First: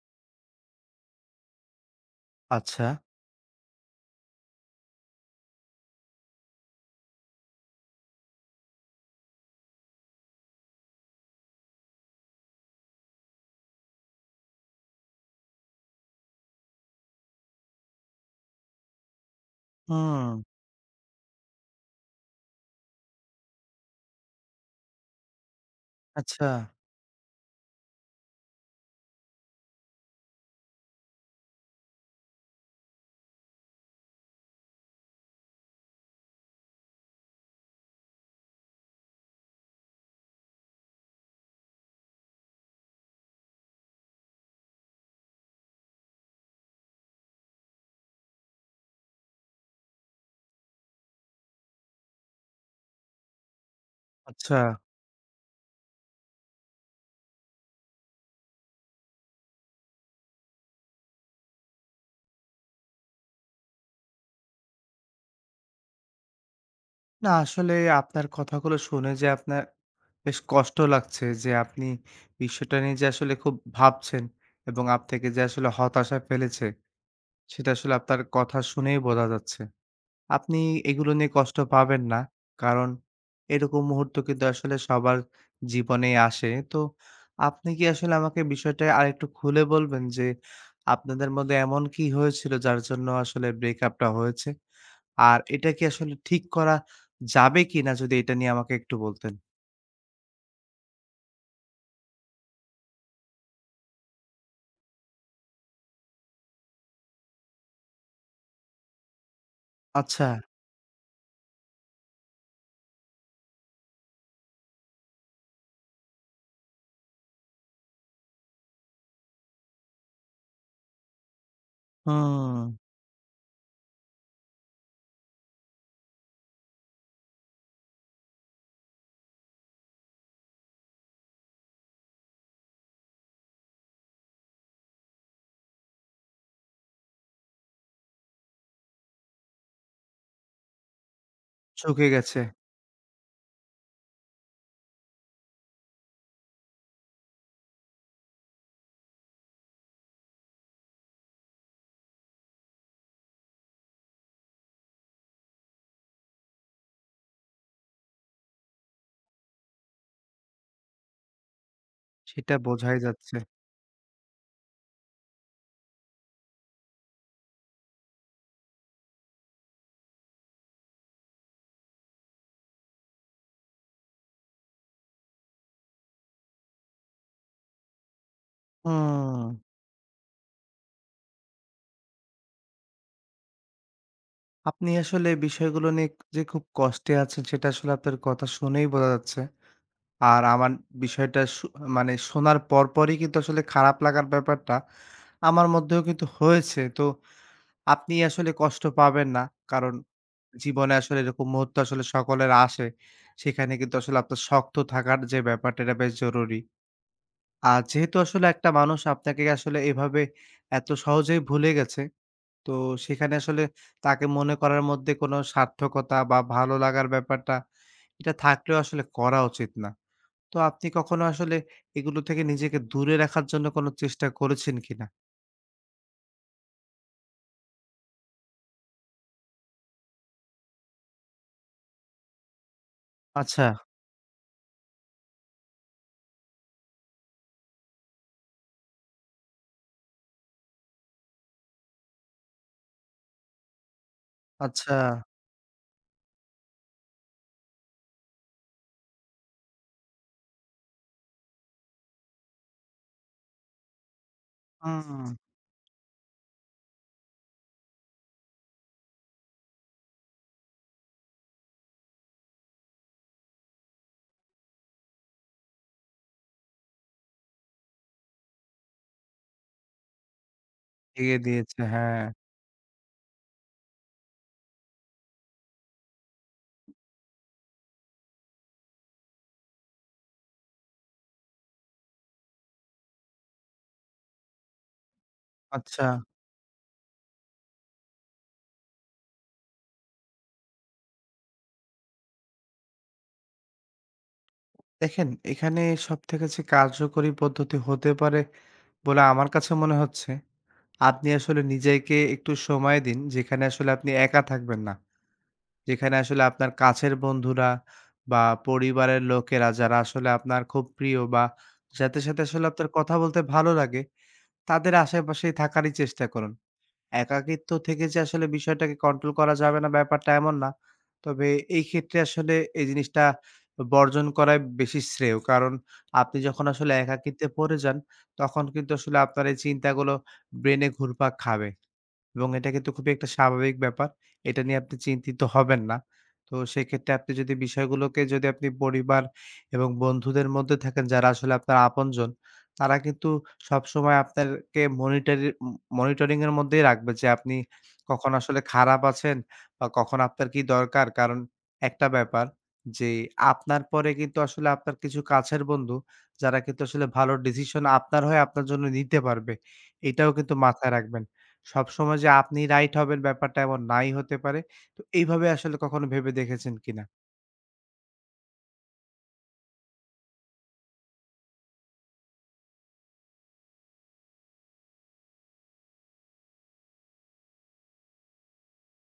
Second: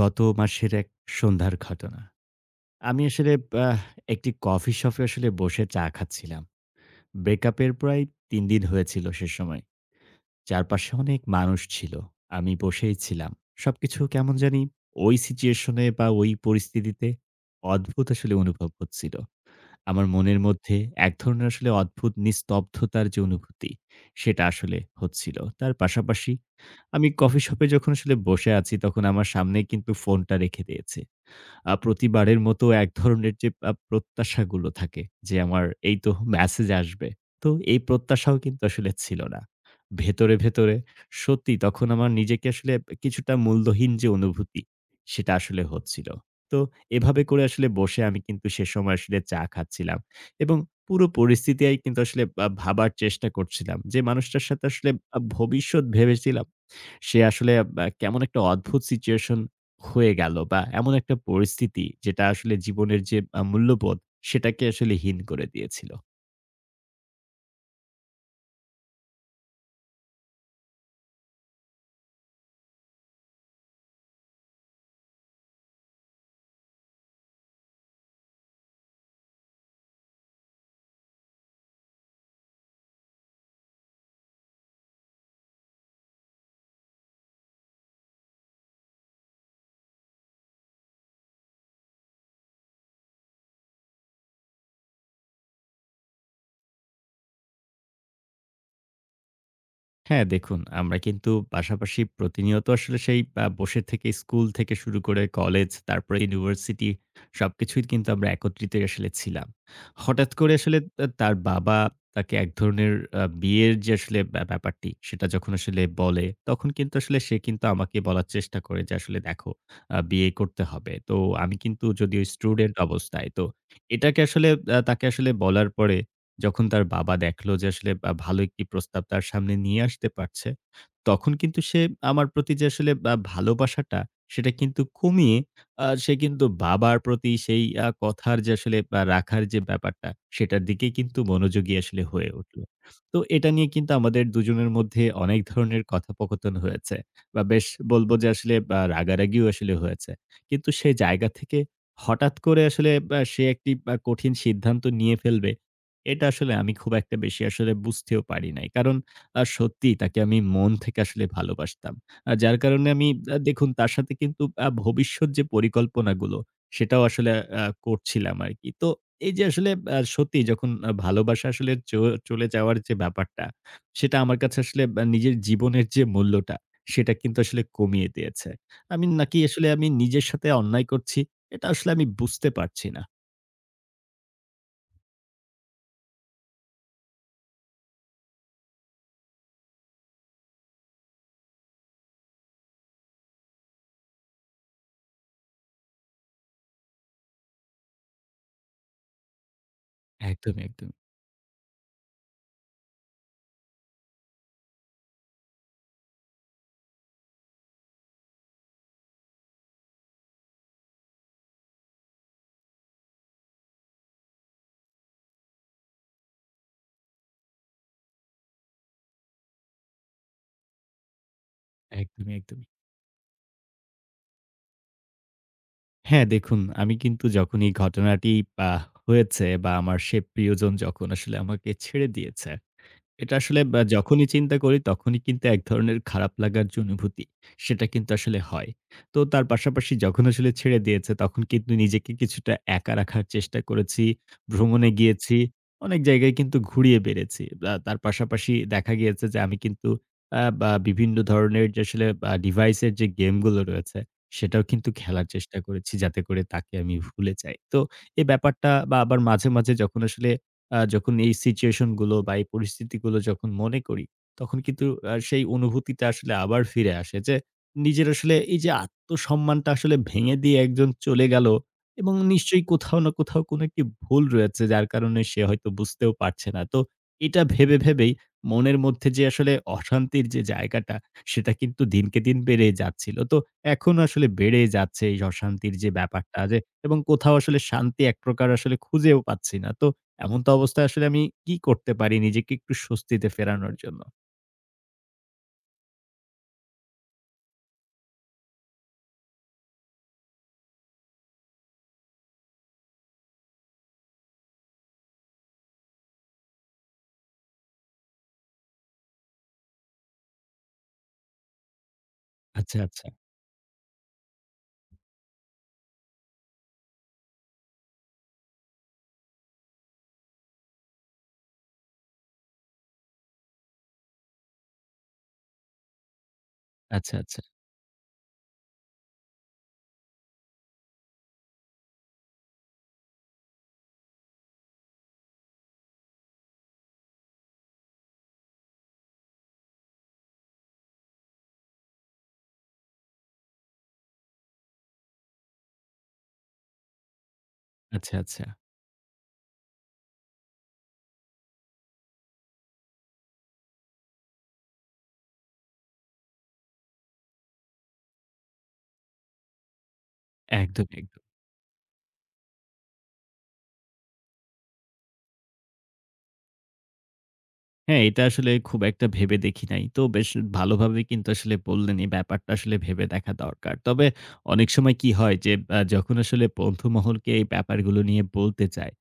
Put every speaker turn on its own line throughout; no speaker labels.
গত মাসের এক সন্ধ্যার ঘটনা।
আচ্ছা।
আমি আসলে আহ একটি কফি শপে আসলে বসে চা খাচ্ছিলাম। ব্রেকআপের প্রায় ৩ দিন হয়েছিল সে সময়। চারপাশে অনেক মানুষ ছিল। আমি বসেই ছিলাম। সবকিছু কেমন জানি ওই সিচুয়েশনে বা ওই পরিস্থিতিতে অদ্ভুত আসলে অনুভব হচ্ছিল। আমার
হুম।
মনের মধ্যে এক ধরনের আসলে অদ্ভুত নিস্তব্ধতার যে অনুভূতি, সেটা আসলে হচ্ছিল। তার পাশাপাশি
আচ্ছা,
আমি কফি শপে যখন আসলে বসে আছি, তখন আমার সামনে কিন্তু ফোনটা রেখে দিয়েছি। প্রতিবারের মতো এক ধরনের যে প্রত্যাশাগুলো থাকে যে, আমার এই তো মেসেজ আসবে। তো এই প্রত্যাশাও কিন্তু আসলে ছিল না। ভেতরে, সত্যি তখন আমার নিজেকে আসলে কিছুটা মূল্যহীন যে অনুভূতি, সেটা আসলে হচ্ছিল। তো এভাবে করে আসলে বসে আমি কিন্তু সে সময় আসলে চা খাচ্ছিলাম এবং পুরো পরিস্থিতি কিন্তু আসলে ভাবার চেষ্টা করছিলাম যে, মানুষটার
আচ্ছা।
সাথে আসলে ভবিষ্যৎ ভেবেছিলাম। সে আসলে কেমন একটা অদ্ভুত সিচুয়েশন হয়ে গেল বা এমন একটা পরিস্থিতি যেটা আসলে জীবনের যে মূল্যবোধ সেটাকে আসলে হীন করে দিয়েছিল।
না আসলে আপনার কথাগুলো শুনে যে আপনার বেশ কষ্ট লাগছে যে আপনি বিষয়টা নিয়ে যে আসলে খুব ভাবছেন এবং আপনাকে যে আসলে হতাশায় ফেলেছে সেটা আসলে আপনার কথা শুনেই বোঝা যাচ্ছে। আপনি এগুলো নিয়ে কষ্ট পাবেন না। কারণ এরকম মুহূর্ত কিন্তু আসলে সবার জীবনেই আসে। তো আপনি কি আসলে আমাকে বিষয়টা আরেকটু খুলে বলবেন যে আপনাদের মধ্যে এমন কি হয়েছিল যার জন্য আসলে ব্রেকআপটা হয়েছে? আর এটা কি আসলে ঠিক করা যাবে কিনা যদি এটা নিয়ে আমাকে একটু বলতেন?
হ্যাঁ, দেখুন আমরা কিন্তু পাশাপাশি প্রতিনিয়ত আসলে সেই বসে থেকে স্কুল থেকে শুরু করে কলেজ, তারপরে ইউনিভার্সিটি সবকিছুই কিন্তু আমরা একত্রিতই আসলে ছিলাম।
আচ্ছা,
হঠাৎ করে আসলে তার বাবা তাকে এক ধরনের বিয়ের যে আসলে ব্যাপারটি সেটা যখন আসলে বলে, তখন কিন্তু আসলে সে কিন্তু আমাকে বলার চেষ্টা করে যে আসলে দেখো বিয়ে করতে হবে। তো আমি কিন্তু যদিও
হুম,
স্টুডেন্ট অবস্থায় তো এটাকে আসলে তাকে আসলে বলার পরে যখন তার বাবা দেখলো যে আসলে ভালো একটি প্রস্তাব তার সামনে নিয়ে আসতে পারছে, তখন কিন্তু সে আমার প্রতি যে আসলে ভালোবাসাটা সেটা কিন্তু কমিয়ে সে কিন্তু বাবার প্রতি সেই কথার যে আসলে রাখার যে ব্যাপারটা সেটার দিকে কিন্তু মনোযোগী আসলে
চুকে
হয়ে
গেছে।
উঠলো। তো এটা নিয়ে কিন্তু আমাদের দুজনের মধ্যে অনেক ধরনের কথোপকথন হয়েছে বা বেশ বলব যে আসলে রাগারাগিও আসলে হয়েছে। কিন্তু সে জায়গা থেকে হঠাৎ করে আসলে সে একটি কঠিন সিদ্ধান্ত নিয়ে ফেলবে এটা আসলে আমি খুব একটা বেশি আসলে বুঝতেও পারি নাই। কারণ সত্যিই তাকে আমি মন থেকে আসলে ভালোবাসতাম।
সেটা
যার কারণে
বোঝাই
আমি
যাচ্ছে।
দেখুন তার সাথে কিন্তু ভবিষ্যৎ যে পরিকল্পনাগুলো সেটাও আসলে করছিলাম আরকি। তো এই যে আসলে সত্যিই যখন ভালোবাসা আসলে চলে যাওয়ার যে ব্যাপারটা, সেটা আমার কাছে আসলে নিজের জীবনের যে মূল্যটা, সেটা কিন্তু আসলে কমিয়ে দিয়েছে। আমি নাকি
হুম,
আসলে আমি নিজের সাথে অন্যায় করছি, এটা আসলে আমি বুঝতে পারছি না।
আপনি আসলে বিষয়গুলো নিয়ে যে খুব কষ্টে আছেন সেটা আসলে আপনার কথা শুনেই বোঝা যাচ্ছে। আর আমার বিষয়টা শু মানে শোনার পরপরই কিন্তু আসলে খারাপ লাগার ব্যাপারটা আমার মধ্যেও কিন্তু হয়েছে। তো আপনি আসলে কষ্ট পাবেন না। কারণ
একদমই,
জীবনে
একদমই,
আসলে এরকম মুহূর্ত আসলে সকলের আসে। সেখানে কিন্তু আসলে আপনার শক্ত থাকার যে ব্যাপারটা এটা বেশ জরুরি। আর যেহেতু আসলে একটা মানুষ আপনাকে আসলে এভাবে এত সহজেই ভুলে গেছে, তো সেখানে আসলে তাকে মনে করার মধ্যে কোনো সার্থকতা বা ভালো লাগার ব্যাপারটা এটা থাকলেও আসলে করা উচিত না। তো আপনি কখনো আসলে এগুলো
একদমই,
থেকে
একদমই।
নিজেকে দূরে রাখার জন্য কোনো চেষ্টা করেছেন কিনা?
হ্যাঁ, দেখুন আমি কিন্তু যখন এই ঘটনাটি আ হয়েছে বা আমার সে প্রিয়জন যখন আসলে আমাকে ছেড়ে দিয়েছে। এটা আসলে
আচ্ছা,
বা যখনই চিন্তা করি তখনই কিন্তু এক ধরনের খারাপ লাগার যে অনুভূতি, সেটা কিন্তু আসলে হয়। তো তার পাশাপাশি যখন আসলে ছেড়ে দিয়েছে তখন কিন্তু নিজেকে কিছুটা একা রাখার চেষ্টা করেছি। ভ্রমণে
আচ্ছা।
গিয়েছি, অনেক জায়গায় কিন্তু ঘুরিয়ে বেড়েছি। তার পাশাপাশি দেখা গিয়েছে যে আমি কিন্তু বা বিভিন্ন ধরনের যে আসলে ডিভাইসের যে গেমগুলো রয়েছে, সেটাও কিন্তু
হুম,
খেলার চেষ্টা করেছি যাতে করে তাকে আমি ভুলে যাই। তো এই ব্যাপারটা বা আবার মাঝে, মাঝে যখন আসলে যখন এই সিচুয়েশন গুলো বা এই পরিস্থিতিগুলো যখন মনে করি, তখন কিন্তু সেই অনুভূতিটা আসলে আবার ফিরে আসে যে, নিজের আসলে এই যে আত্মসম্মানটা আসলে ভেঙে দিয়ে একজন চলে
ভেঙে
গেল
দিয়েছে,
এবং
হ্যাঁ।
নিশ্চয়ই কোথাও না কোথাও কোনো একটি ভুল রয়েছে যার কারণে সে হয়তো বুঝতেও পারছে না। তো এটা ভেবেই মনের মধ্যে যে আসলে অশান্তির যে জায়গাটা, সেটা কিন্তু দিনকে দিন বেড়েই যাচ্ছিল। তো এখন আসলে বেড়েই যাচ্ছে এই অশান্তির যে
আচ্ছা,
ব্যাপারটা যে এবং কোথাও আসলে শান্তি এক প্রকার আসলে খুঁজেও পাচ্ছি না। তো এমন তো অবস্থায় আসলে আমি কি করতে পারি নিজেকে একটু স্বস্তিতে ফেরানোর জন্য?
দেখেন এখানে সবথেকে যে কার্যকরী পদ্ধতি হতে পারে বলে আমার কাছে মনে হচ্ছে, আপনি আসলে নিজেকে একটু সময় দিন যেখানে আসলে আপনি একা থাকবেন না। যেখানে আসলে আপনার কাছের বন্ধুরা বা পরিবারের লোকেরা যারা আসলে আপনার খুব প্রিয় বা যাদের সাথে আসলে
আচ্ছা,
আপনার
আচ্ছা।
কথা বলতে ভালো লাগে, তাদের আশেপাশেই থাকারই চেষ্টা করুন। একাকিত্ব থেকে যে আসলে বিষয়টাকে কন্ট্রোল করা যাবে না ব্যাপারটা এমন না। তবে এই ক্ষেত্রে আসলে এই জিনিসটা বর্জন করাই বেশি শ্রেয়। কারণ আপনি যখন আসলে
আচ্ছা, আচ্ছা।
একাকিত্বে পড়ে যান, তখন কিন্তু আসলে আপনার এই চিন্তাগুলো ব্রেনে ঘুরপাক খাবে। এবং এটা কিন্তু খুবই একটা স্বাভাবিক ব্যাপার। এটা নিয়ে আপনি চিন্তিত হবেন না। তো সেক্ষেত্রে আপনি যদি বিষয়গুলোকে যদি আপনি পরিবার এবং বন্ধুদের মধ্যে থাকেন যারা আসলে আপনার আপনজন তারা কিন্তু সবসময় আপনারকে মনিটারি ম মনিটরিং এর মধ্যেই রাখবে যে আপনি
আচ্ছা,
কখন
আচ্ছা।
আসলে খারাপ আছেন বা কখন আপনার কি দরকার। কারণ একটা ব্যাপার যে আপনার পরে কিন্তু আসলে আপনার কিছু কাছের বন্ধু যারা কিন্তু আসলে ভালো ডিসিশন আপনার হয়ে আপনার জন্য নিতে পারবে। এটাও কিন্তু
একদমই,
মাথায়
একদমই।
রাখবেন। সবসময় যে আপনি রাইট হবেন ব্যাপারটা এমন নাই হতে পারে। তো এইভাবে আসলে কখনো ভেবে দেখেছেন কিনা?
হ্যাঁ, এটা আসলে খুব একটা ভেবে দেখি নাই। তো বেশ ভালোভাবে কিন্তু আসলে বললেন এই ব্যাপারটা আসলে ভেবে দেখা দরকার। তবে অনেক সময় কি হয় যে যখন আসলে বন্ধু মহলকে এই ব্যাপারগুলো নিয়ে বলতে চাই,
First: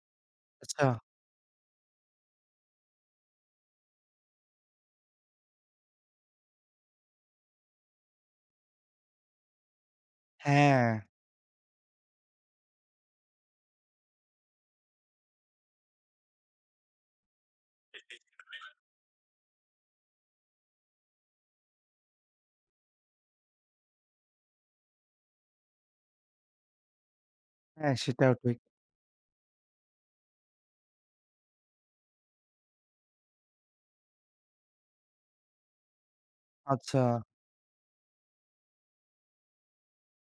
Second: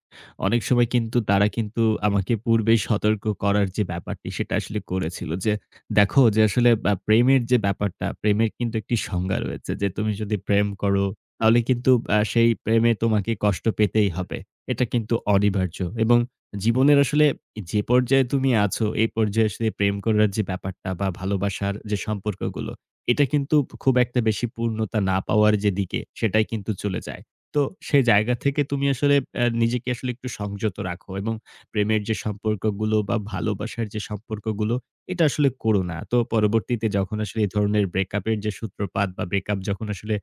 অনেক
আচ্ছা।
সময় কিন্তু তারা আমাকে পূর্বেই সতর্ক করার যে ব্যাপারটি সেটা আসলে করেছিল যে, "দেখো যে আসলে প্রেমের যে ব্যাপারটা, প্রেমের কিন্তু একটি সংজ্ঞা রয়েছে যে তুমি যদি প্রেম
হ্যাঁ,
করো তাহলে কিন্তু সেই প্রেমে তোমাকে কষ্ট পেতেই হবে। এটা কিন্তু অনিবার্য" এবং জীবনের আসলে যে পর্যায়ে তুমি আছো, এই পর্যায়ে আসলে প্রেম করার যে ব্যাপারটা বা ভালোবাসার যে সম্পর্কগুলো, এটা কিন্তু খুব একটা বেশি পূর্ণতা না পাওয়ার যে দিকে, সেটাই কিন্তু চলে যায়। তো
হ্যাঁ
সেই
সেটাও
জায়গা
ঠিক।
থেকে তুমি আসলে নিজেকে আসলে একটু সংযত রাখো এবং প্রেমের যে সম্পর্কগুলো বা ভালোবাসার যে সম্পর্কগুলো, এটা আসলে করো না। তো পরবর্তীতে
আচ্ছা,
যখন আসলে এই ধরনের ব্রেকআপের যে সূত্রপাত বা ব্রেকআপ যখন আসলে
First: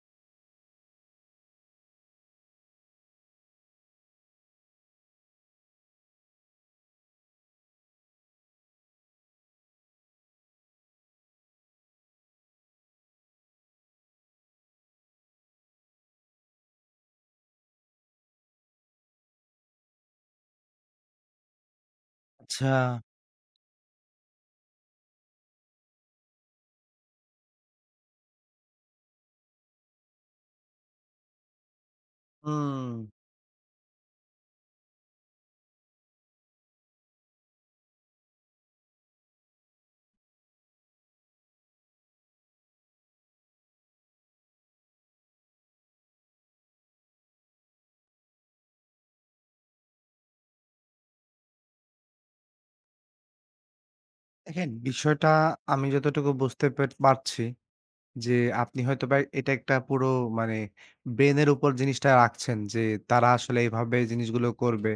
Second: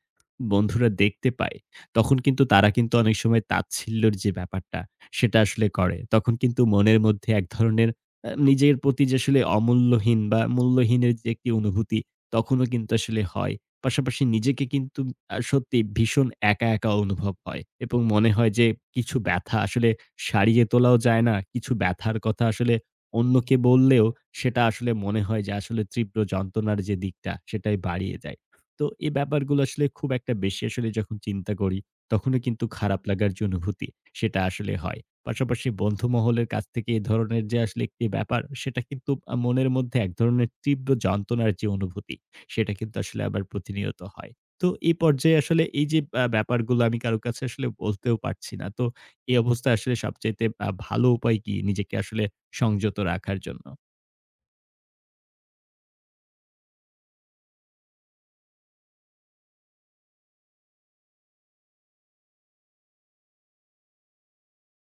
বন্ধুরা দেখতে পায়, তখন কিন্তু তারা অনেক সময় তাচ্ছিল্যর যে ব্যাপারটা, সেটা আসলে করে। তখন কিন্তু মনের মধ্যে এক ধরনের নিজের প্রতি যে আসলে অমূল্যহীন বা মূল্যহীনের যে একটি অনুভূতি তখনও কিন্তু আসলে হয়। পাশাপাশি নিজেকে কিন্তু সত্যি ভীষণ একা, একা অনুভব হয় এবং মনে হয় যে কিছু ব্যথা আসলে সারিয়ে তোলাও যায় না। কিছু ব্যথার কথা
আচ্ছা।
আসলে অন্যকে বললেও সেটা আসলে মনে হয় যে আসলে তীব্র যন্ত্রণার যে দিকটা সেটাই বাড়িয়ে দেয়। তো এই ব্যাপারগুলো আসলে খুব একটা বেশি আসলে যখন চিন্তা করি তখনও কিন্তু
হুম।
খারাপ লাগার যে অনুভূতি সেটা আসলে হয়। পাশাপাশি বন্ধু মহলের কাছ থেকে এ ধরনের যে আসলে একটি ব্যাপার, সেটা কিন্তু মনের মধ্যে এক ধরনের তীব্র যন্ত্রণার যে অনুভূতি, সেটা কিন্তু আসলে আবার প্রতিনিয়ত হয়। তো এই পর্যায়ে আসলে এই যে ব্যাপারগুলো আমি কারো কাছে আসলে বলতেও পারছি না। তো এই অবস্থায় আসলে সবচাইতে ভালো উপায় কি নিজেকে আসলে সংযত রাখার জন্য?
দেখেন, বিষয়টা আমি যতটুকু বুঝতে পারছি যে আপনি হয়তোবা এটা একটা পুরো মানে ব্রেনের উপর জিনিসটা রাখছেন যে তারা আসলে এভাবে জিনিসগুলো করবে।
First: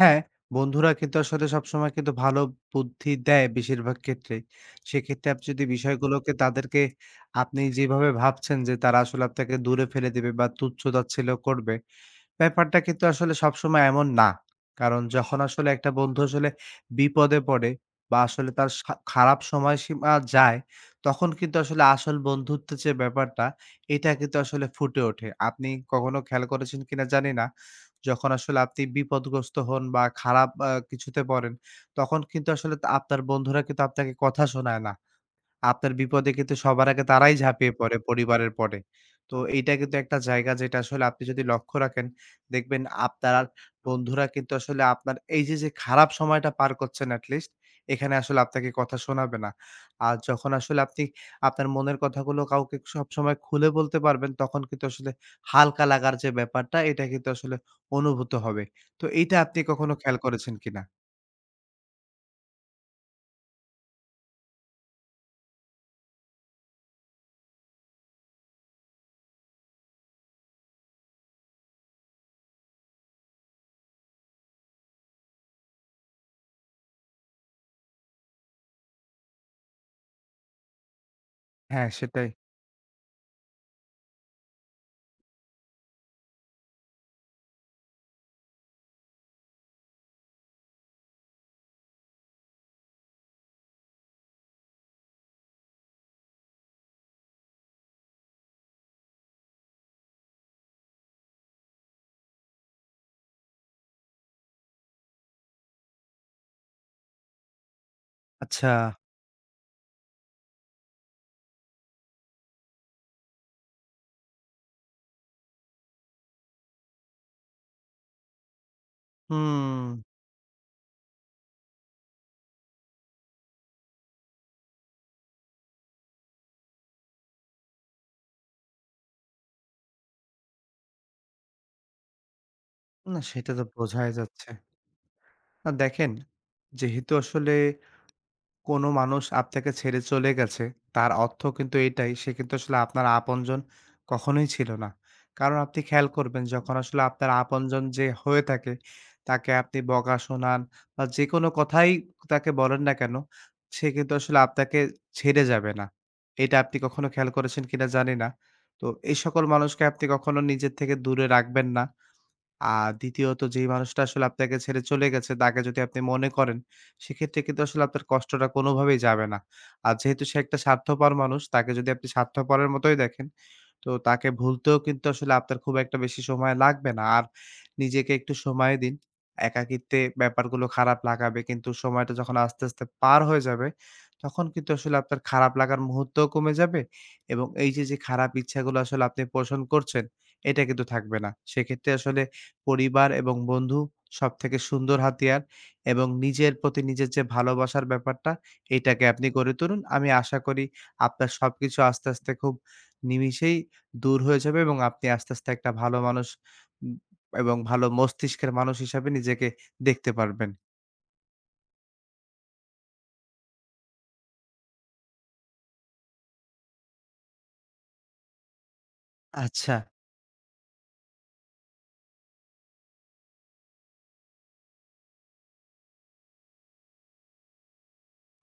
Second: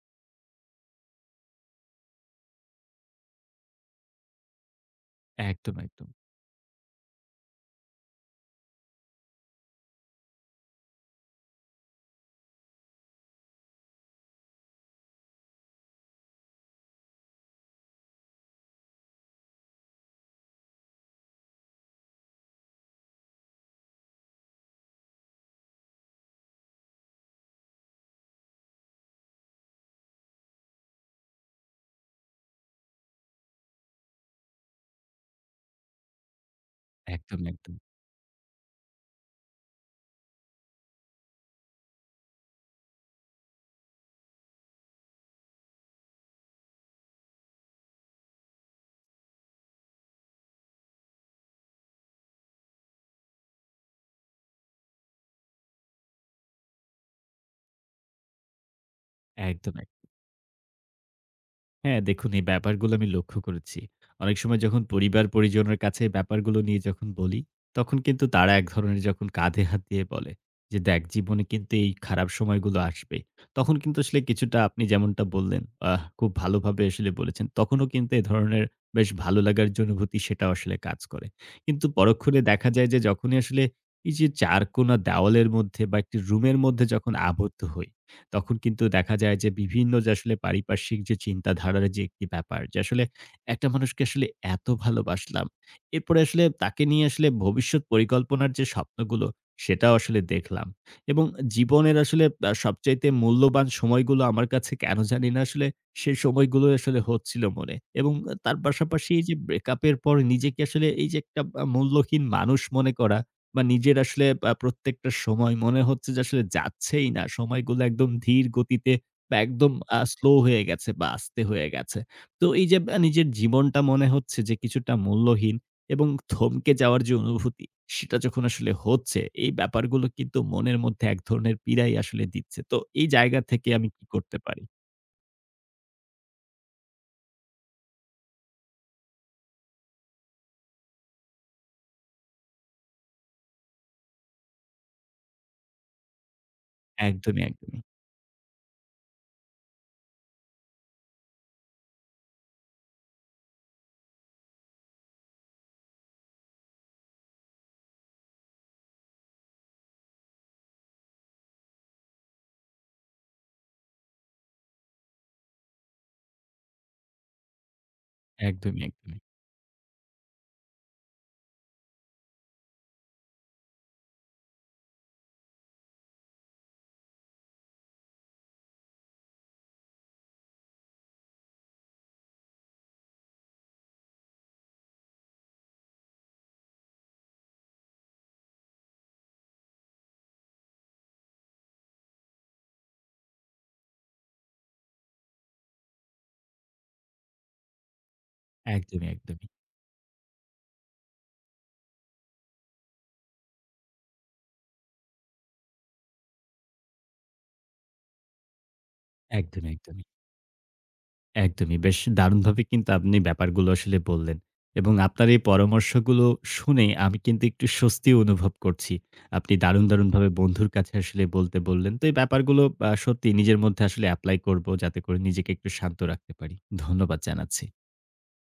হ্যাঁ, বন্ধুরা কিন্তু আসলে সবসময় কিন্তু ভালো বুদ্ধি দেয় বেশিরভাগ ক্ষেত্রে। সেক্ষেত্রে আপনি যদি
একদম, একদম।
বিষয়গুলোকে তাদেরকে আপনি যেভাবে ভাবছেন যে তারা আসলে আপনাকে দূরে ফেলে দিবে বা তুচ্ছ-তাচ্ছিল্য করবে ব্যাপারটা কিন্তু আসলে সবসময় এমন না। কারণ যখন আসলে একটা বন্ধু আসলে বিপদে পড়ে বা আসলে তার খারাপ সময়সীমা যায়, তখন কিন্তু আসলে আসল বন্ধুত্বের যে ব্যাপারটা, এটা কিন্তু আসলে ফুটে ওঠে। আপনি কখনো খেয়াল করেছেন কিনা জানি না। যখন আসলে আপনি বিপদগ্রস্ত হন বা খারাপ কিছুতে পড়েন, তখন কিন্তু আসলে তা আপনার বন্ধুরা কিন্তু আপনাকে কথা শোনায় না। আপনার বিপদে কিন্তু সবার আগে তারাই
একদম,
ঝাঁপিয়ে
একদম।
পড়ে পরিবারের পরে। তো এইটা কিন্তু একটা জায়গা যেটা আসলে আপনি যদি লক্ষ্য রাখেন, দেখবেন আপনার বন্ধুরা কিন্তু আসলে আপনার এই যে, যে খারাপ সময়টা পার করছেন এট লিস্ট এখানে আসলে আপনাকে কথা শোনাবে না। আর যখন আসলে আপনি আপনার মনের কথাগুলো কাউকে সবসময় খুলে বলতে পারবেন, তখন কিন্তু আসলে হালকা লাগার যে ব্যাপারটা এটা কিন্তু আসলে অনুভূত হবে। তো এইটা আপনি
একদম, এক
কখনো খেয়াল করেছেন কিনা?
হ্যাঁ, দেখুন এই ব্যাপারগুলো আমি লক্ষ্য করেছি। অনেক সময় যখন পরিবার-পরিজনের কাছে এই ব্যাপারগুলো নিয়ে যখন বলি, তখন কিন্তু তারা এক ধরনের যখন কাঁধে হাত দিয়ে বলে যে, "দেখ জীবনে কিন্তু এই খারাপ সময়গুলো আসবে।" তখন কিন্তু আসলে কিছুটা আপনি যেমনটা বললেন, খুব ভালোভাবে আসলে বলেছেন। তখনও কিন্তু এ ধরনের বেশ ভালো লাগার যে অনুভূতি সেটাও আসলে কাজ করে। কিন্তু
হ্যাঁ, সেটাই।
পরক্ষণে দেখা যায় যে যখনই আসলে এই যে চারকোনা দেওয়ালের মধ্যে বা একটি রুমের মধ্যে যখন আবদ্ধ হই, তখন কিন্তু দেখা যায় যে বিভিন্ন যে আসলে পারিপার্শ্বিক যে চিন্তাধারার যে একটি ব্যাপার যে আসলে একটা মানুষকে আসলে এত ভালোবাসলাম এরপরে আসলে তাকে নিয়ে আসলে ভবিষ্যৎ পরিকল্পনার যে স্বপ্নগুলো সেটাও আসলে দেখলাম এবং জীবনের আসলে সবচাইতে মূল্যবান সময়গুলো আমার কাছে কেন জানি না আসলে সেই সময়গুলো আসলে হচ্ছিল মনে এবং তার
আচ্ছা।
পাশাপাশি এই যে ব্রেকআপের পর নিজেকে আসলে এই যে একটা মূল্যহীন মানুষ মনে করা বা নিজের আসলে প্রত্যেকটা সময় মনে হচ্ছে যে আসলে যাচ্ছেই না। সময়গুলো একদম ধীর গতিতে বা একদম
হুম।
স্লো হয়ে গেছে বা আস্তে হয়ে গেছে। তো এই যে নিজের জীবনটা মনে হচ্ছে যে কিছুটা মূল্যহীন এবং থমকে যাওয়ার যে অনুভূতি, সেটা যখন আসলে হচ্ছে, এই ব্যাপারগুলো কিন্তু মনের মধ্যে এক ধরনের পীড়াই আসলে দিচ্ছে। তো এই
না
জায়গা
সেটা তো
থেকে আমি কি
বোঝাই
করতে
যাচ্ছে।
পারি?
না দেখেন, যেহেতু আসলে কোনো মানুষ আপনাকে ছেড়ে চলে গেছে, তার অর্থ কিন্তু এটাই, সে কিন্তু আসলে আপনার আপনজন কখনোই ছিল না। কারণ আপনি খেয়াল করবেন যখন আসলে আপনার
একদমই, একদমই।
আপনজন যে হয়ে থাকে, তাকে আপনি বকা শোনান বা যেকোনো কথাই তাকে বলেন না কেন, সে কিন্তু আসলে আপনাকে ছেড়ে যাবে না। এটা আপনি কখনো খেয়াল করেছেন কিনা জানি না। তো এই সকল মানুষকে আপনি কখনো নিজের থেকে দূরে রাখবেন না। আর দ্বিতীয়ত যেই মানুষটা আসলে আপনাকে ছেড়ে চলে গেছে, তাকে যদি আপনি মনে করেন, সেক্ষেত্রে কিন্তু আসলে আপনার কষ্টটা
একদমই,
কোনোভাবেই
একদমই।
যাবে না। আর যেহেতু সে একটা স্বার্থপর মানুষ, তাকে যদি আপনি স্বার্থপরের মতোই দেখেন, তো তাকে ভুলতেও কিন্তু আসলে আপনার খুব একটা বেশি সময় লাগবে না। আর নিজেকে একটু সময় দিন। একাকিত্বে ব্যাপারগুলো খারাপ লাগাবে, কিন্তু সময়টা যখন আস্তে, আস্তে পার হয়ে যাবে, তখন কিন্তু আসলে আপনার খারাপ লাগার মুহূর্তও কমে যাবে এবং এই যে, যে খারাপ ইচ্ছাগুলো আসলে আপনি পোষণ করছেন, এটা কিন্তু থাকবে না। সেক্ষেত্রে আসলে পরিবার এবং বন্ধু সবথেকে সুন্দর হাতিয়ার এবং নিজের প্রতি নিজের যে ভালোবাসার ব্যাপারটা, এটাকে
একদমই,
আপনি
একদমই।
গড়ে তুলুন। আমি আশা করি আপনার সবকিছু আস্তে, আস্তে খুব নিমিষেই দূর হয়ে যাবে এবং আপনি আস্তে, আস্তে একটা ভালো মানুষ উম এবং ভালো মস্তিষ্কের মানুষ হিসাবে নিজেকে
একদমই, একদমই।
দেখতে পারবেন।
একদমই। বেশ দারুণভাবে কিন্তু আপনি ব্যাপারগুলো আসলে বললেন। এবং আপনার এই পরামর্শগুলো শুনে আমি কিন্তু একটু স্বস্তিও অনুভব করছি। আপনি
আচ্ছা,
দারুণ, দারুণভাবে বন্ধুর কাছে আসলে বলতে বললেন। তো এই ব্যাপারগুলো সত্যি নিজের মধ্যে আসলে এপ্লাই করব যাতে করে নিজেকে একটু শান্ত রাখতে পারি। ধন্যবাদ জানাচ্ছি।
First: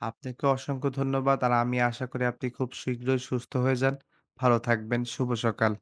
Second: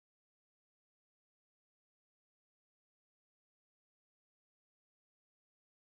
আপনাকে অসংখ্য ধন্যবাদ। আর আমি আশা করি আপনি খুব শীঘ্রই সুস্থ হয়ে যান। ভালো থাকবেন। শুভ সকাল।